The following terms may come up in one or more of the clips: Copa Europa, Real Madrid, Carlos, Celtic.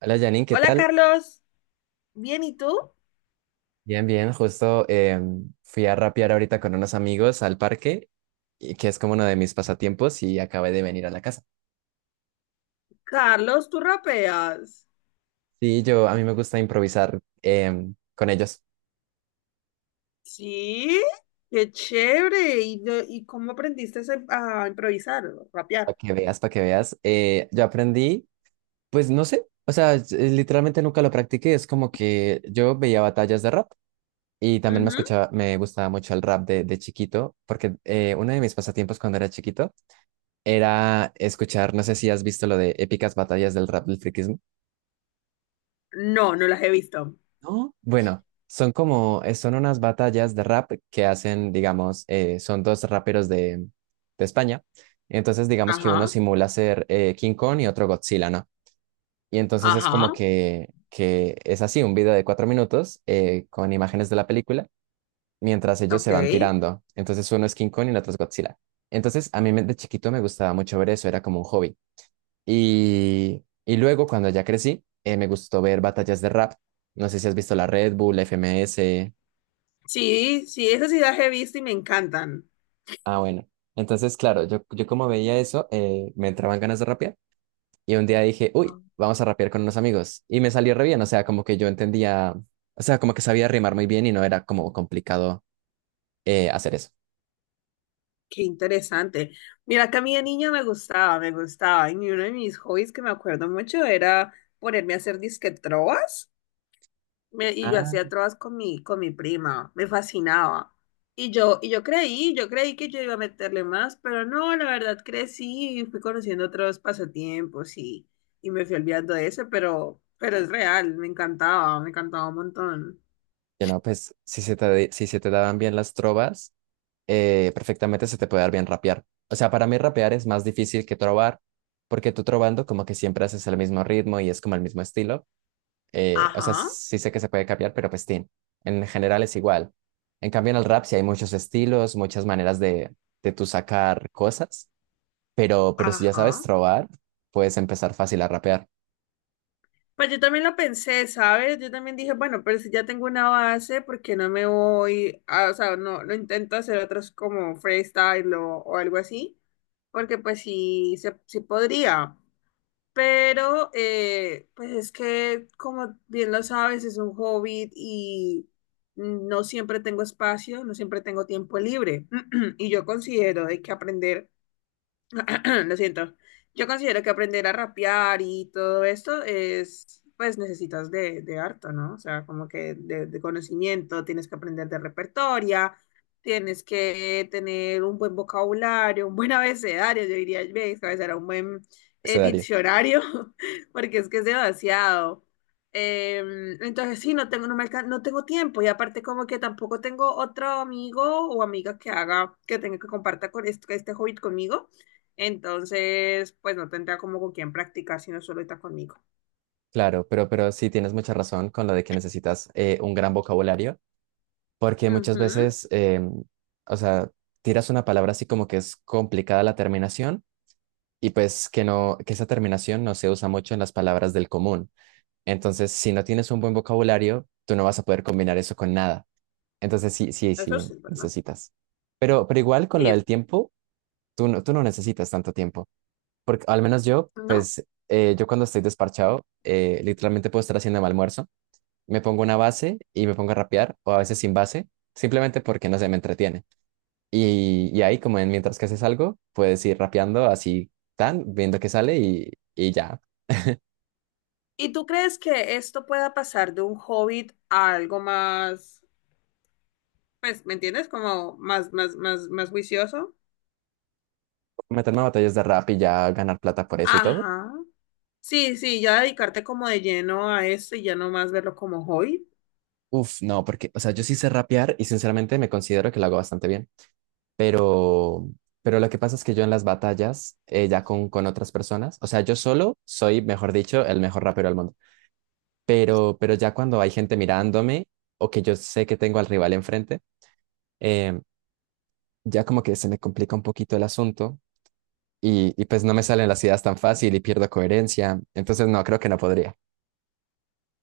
Hola Janine, ¿qué Hola tal? Carlos. Bien, ¿y tú? Bien, bien, justo fui a rapear ahorita con unos amigos al parque, y que es como uno de mis pasatiempos, y acabé de venir a la casa. Carlos, tú rapeas. Sí, yo, a mí me gusta improvisar con ellos, Sí, qué chévere. ¿Y, y cómo aprendiste a improvisar, para rapear? que veas, para que veas. Yo aprendí, pues no sé, o sea, literalmente nunca lo practiqué, es como que yo veía batallas de rap y también me Ujú. escuchaba, me gustaba mucho el rap de chiquito, porque uno de mis pasatiempos cuando era chiquito era escuchar, no sé si has visto lo de épicas batallas del rap del No, no las he visto. ¿no? Bueno, son como, son unas batallas de rap que hacen, digamos, son dos raperos de España. Entonces, digamos que uno Ajá, simula ser King Kong y otro Godzilla, ¿no? Y entonces es como ajá, que es así, un video de cuatro minutos con imágenes de la película, mientras ellos ok. se van tirando. Entonces uno es King Kong y el otro es Godzilla. Entonces, a mí me- de chiquito me gustaba mucho ver eso, era como un hobby. Y luego, cuando ya crecí, me gustó ver batallas de rap. No sé si has visto la Red Bull, la FMS. Sí, sí, esas sí las he visto y me encantan. Ah, bueno. Entonces, claro, yo como veía eso, me entraban ganas de rapear. Y un día dije, uy, Ah, vamos a rapear con unos amigos. Y me salió re bien. O sea, como que yo entendía, o sea, como que sabía rimar muy bien y no era como complicado hacer eso. qué interesante. Mira que a mí de niña me gustaba, me gustaba. Y uno de mis hobbies que me acuerdo mucho era ponerme a hacer disque trovas. Y yo hacía Ah. trovas con mi prima, me fascinaba. Y yo creí, yo creí que yo iba a meterle más, pero no, la verdad crecí y fui conociendo otros pasatiempos, y me fui olvidando de ese, pero es real, me encantaba un montón. Y no, pues si se te, si se te daban bien las trovas, perfectamente se te puede dar bien rapear. O sea, para mí rapear es más difícil que trobar, porque tú trobando como que siempre haces el mismo ritmo y es como el mismo estilo. O sea, Ajá, sí sé que se puede cambiar, pero pues tin, en general es igual. En cambio, en el rap sí hay muchos estilos, muchas maneras de tú sacar cosas, pero si ya sabes ajá. trobar, puedes empezar fácil a rapear, Pues yo también lo pensé, ¿sabes? Yo también dije, bueno, pero si ya tengo una base, ¿por qué no me voy a, o sea, no, no intento hacer otros como freestyle o algo así? Porque pues sí, se, sí podría. Pero, pues es que, como bien lo sabes, es un hobbit y no siempre tengo espacio, no siempre tengo tiempo libre. Y yo considero de que aprender lo siento. Yo considero que aprender a rapear y todo esto es, pues necesitas de harto, ¿no? O sea, como que de conocimiento, tienes que aprender de repertoria, tienes que tener un buen vocabulario, un buen abecedario, yo diría, ve, era un buen se daría. diccionario, porque es que es demasiado. Entonces, sí, no tengo, no tengo tiempo y aparte como que tampoco tengo otro amigo o amiga que haga, que tenga que comparta con este hobby conmigo. Entonces, pues no tendría como con quién practicar si no solo está conmigo. Claro, pero sí tienes mucha razón con lo de que necesitas un gran vocabulario. Porque muchas Ujú. veces, o sea, tiras una palabra así como que es complicada la terminación y pues que no, que esa terminación no se usa mucho en las palabras del común. Entonces, si no tienes un buen vocabulario, tú no vas a poder combinar eso con nada. Entonces, sí, sí, Eso sí, sí, ¿verdad? necesitas. Pero igual con lo Y, del tiempo, tú no necesitas tanto tiempo. Porque al menos yo, ¿no? pues, yo cuando estoy desparchado, literalmente puedo estar haciendo mi almuerzo, me pongo una base y me pongo a rapear, o a veces sin base, simplemente porque no se me entretiene. Y ahí, como en mientras que haces algo, puedes ir rapeando así, tan, viendo qué sale y ya. ¿Y tú crees que esto pueda pasar de un hobbit a algo más, pues, me entiendes? Como más, más, más, más juicioso. Meterme a batallas de rap y ya ganar plata por eso y todo. Ajá. Sí, sí, ya dedicarte como de lleno a esto y ya no más verlo como hobbit. Uf, no, porque, o sea, yo sí sé rapear y sinceramente me considero que lo hago bastante bien. Pero, pero lo que pasa es que yo en las batallas, ya con otras personas, o sea, yo solo soy, mejor dicho, el mejor rapero del mundo. Pero ya cuando hay gente mirándome o que yo sé que tengo al rival enfrente, em, ya como que se me complica un poquito el asunto y pues no me salen las ideas tan fácil y pierdo coherencia. Entonces, no, creo que no podría.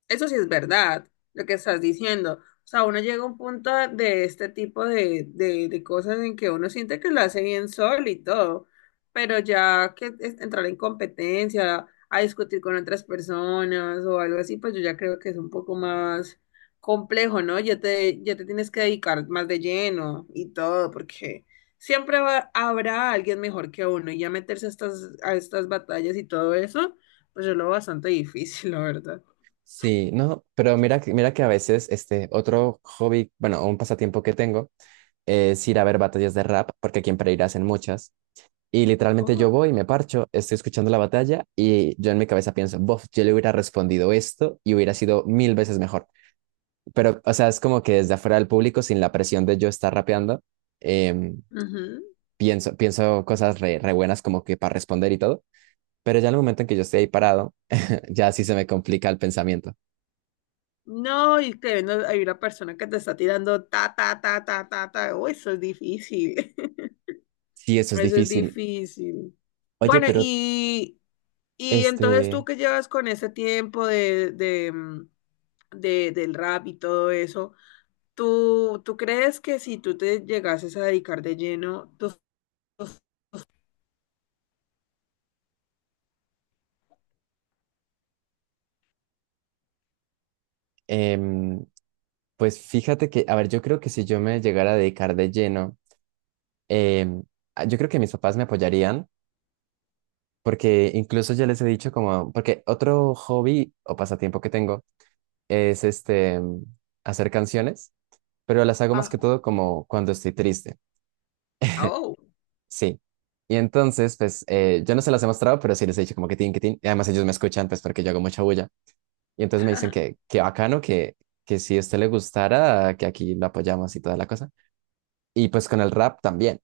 Eso sí es verdad, lo que estás diciendo. O sea, uno llega a un punto de este tipo de cosas en que uno siente que lo hace bien solo y todo, pero ya entrar en competencia, a discutir con otras personas o algo así, pues yo ya creo que es un poco más complejo, ¿no? Ya te tienes que dedicar más de lleno y todo, porque habrá alguien mejor que uno y ya meterse a estas batallas y todo eso, pues yo lo veo bastante difícil, la verdad. Sí, no, pero mira que a veces este otro hobby, bueno, un pasatiempo que tengo es ir a ver batallas de rap, porque aquí en Pereira hacen muchas. Y literalmente yo voy, me parcho, estoy escuchando la batalla y yo en mi cabeza pienso, bof, yo le hubiera respondido esto y hubiera sido mil veces mejor. Pero, o sea, es como que desde afuera del público, sin la presión de yo estar rapeando, em, Ujú. pienso, pienso cosas re, re buenas como que para responder y todo. Pero ya en el momento en que yo estoy ahí parado, ya sí se me complica el pensamiento. No, y que no, hay una persona que te está tirando ta, ta, ta, ta, ta, ta. Oh, eso es difícil. Sí, eso es Eso es difícil. difícil. Oye, Bueno, pero y entonces tú este, que llevas con ese tiempo de del rap y todo eso, ¿tú, tú crees que si tú te llegases a dedicar de lleno, tú... em, pues fíjate que, a ver, yo creo que si yo me llegara a dedicar de lleno, em, a- yo creo que mis papás me apoyarían, porque incluso ya les he dicho como, porque otro hobby o pasatiempo que tengo es hacer canciones, pero las hago más Ah, que todo como cuando estoy triste. oh. Sí. Y entonces, pues, yo no se las he mostrado, pero sí les he dicho como que tin, que tin. Y además ellos me escuchan, pues, porque yo hago mucha bulla. Y entonces me dicen que bacano, que si a usted le gustara, que aquí lo apoyamos y toda la cosa. Y pues con el rap también.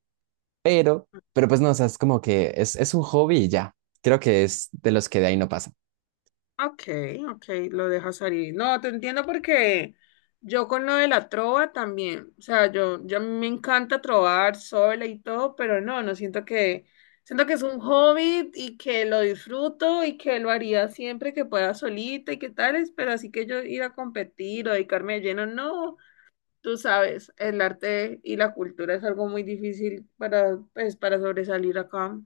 Pero, pero pues no, o sea, es como que es un hobby y ya. Creo que es de los que de ahí no pasa. Ok, ok, lo dejas salir. No, te entiendo porque yo con lo de la trova también, o sea, yo a mí me encanta trovar sola y todo, pero no, no siento que, siento que es un hobby y que lo disfruto y que lo haría siempre que pueda solita y que tales, pero así que yo ir a competir o dedicarme de lleno, no, tú sabes, el arte y la cultura es algo muy difícil para, pues, para sobresalir acá.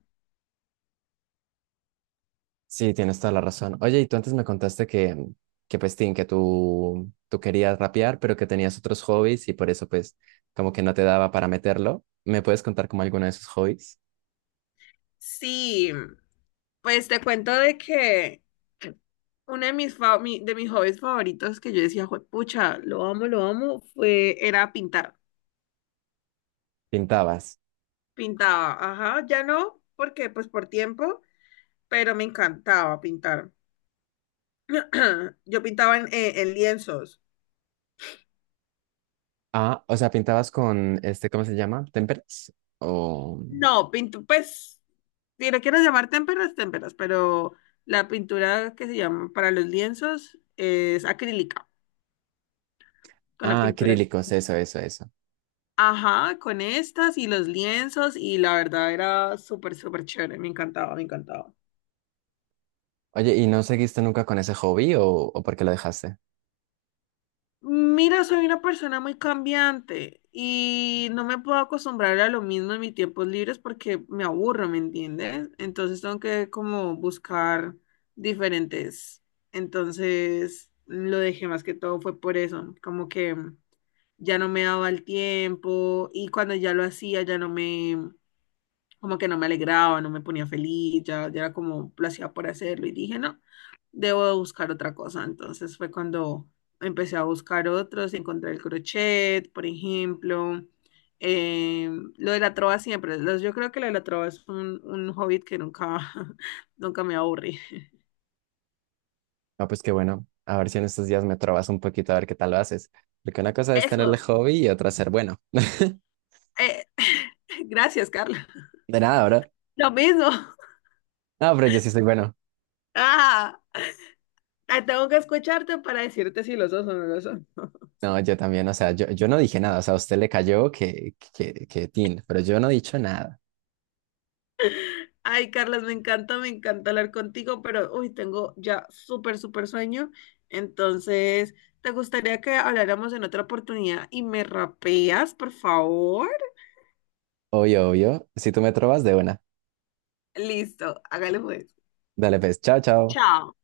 Sí, tienes toda la razón. Oye, y tú antes me contaste que pues, tin, que tú querías rapear, pero que tenías otros hobbies y por eso, pues, como que no te daba para meterlo. ¿Me puedes contar como alguno de esos hobbies? Sí, pues te cuento de que uno de de mis hobbies favoritos que yo decía, pucha, lo amo, fue, era pintar. Pintabas. Pintaba, ajá, ya no, porque pues por tiempo, pero me encantaba pintar. Yo pintaba en lienzos. Ah, o sea, pintabas con este, ¿cómo se llama? ¿Temperas? O. No, pinto, pues, si lo quieres llamar témperas, témperas, pero la pintura que se llama para los lienzos es acrílica, con la Ah, pintura. acrílicos, eso, eso, eso. Ajá, con estas y los lienzos, y la verdad era súper, súper chévere, me encantaba, me encantaba. Oye, ¿y no seguiste nunca con ese hobby o por qué lo dejaste? Mira, soy una persona muy cambiante y no me puedo acostumbrar a lo mismo en mis tiempos libres porque me aburro, ¿me entiendes? Entonces tengo que como buscar diferentes. Entonces lo dejé más que todo fue por eso, como que ya no me daba el tiempo y cuando ya lo hacía ya no me, como que no me alegraba, no me ponía feliz, ya, ya era como lo hacía por hacerlo y dije, no, debo de buscar otra cosa. Entonces fue cuando empecé a buscar otros, encontré el crochet, por ejemplo, eh, lo de la trova siempre, yo creo que lo de la trova es un hobby que nunca, nunca me aburrí. Ah, pues qué bueno. A ver si en estos días me trabas un poquito a ver qué tal lo haces. Porque una cosa es tener el Eso, hobby y otra ser bueno. eh, gracias, Carla. De nada, bro. Lo mismo. No, pero yo sí soy bueno. Ah, tengo que escucharte para decirte si los dos son o no lo son. No, yo también, o sea, yo no dije nada. O sea, a usted le cayó que, tin, pero yo no he dicho nada. Ay, Carlos, me encanta hablar contigo, pero uy, tengo ya súper, súper sueño. Entonces, ¿te gustaría que habláramos en otra oportunidad y me rapeas, por favor? Obvio, obvio. Si tú me trobas de una. Listo, hágale pues. Dale, pues, chao, chao. Chao.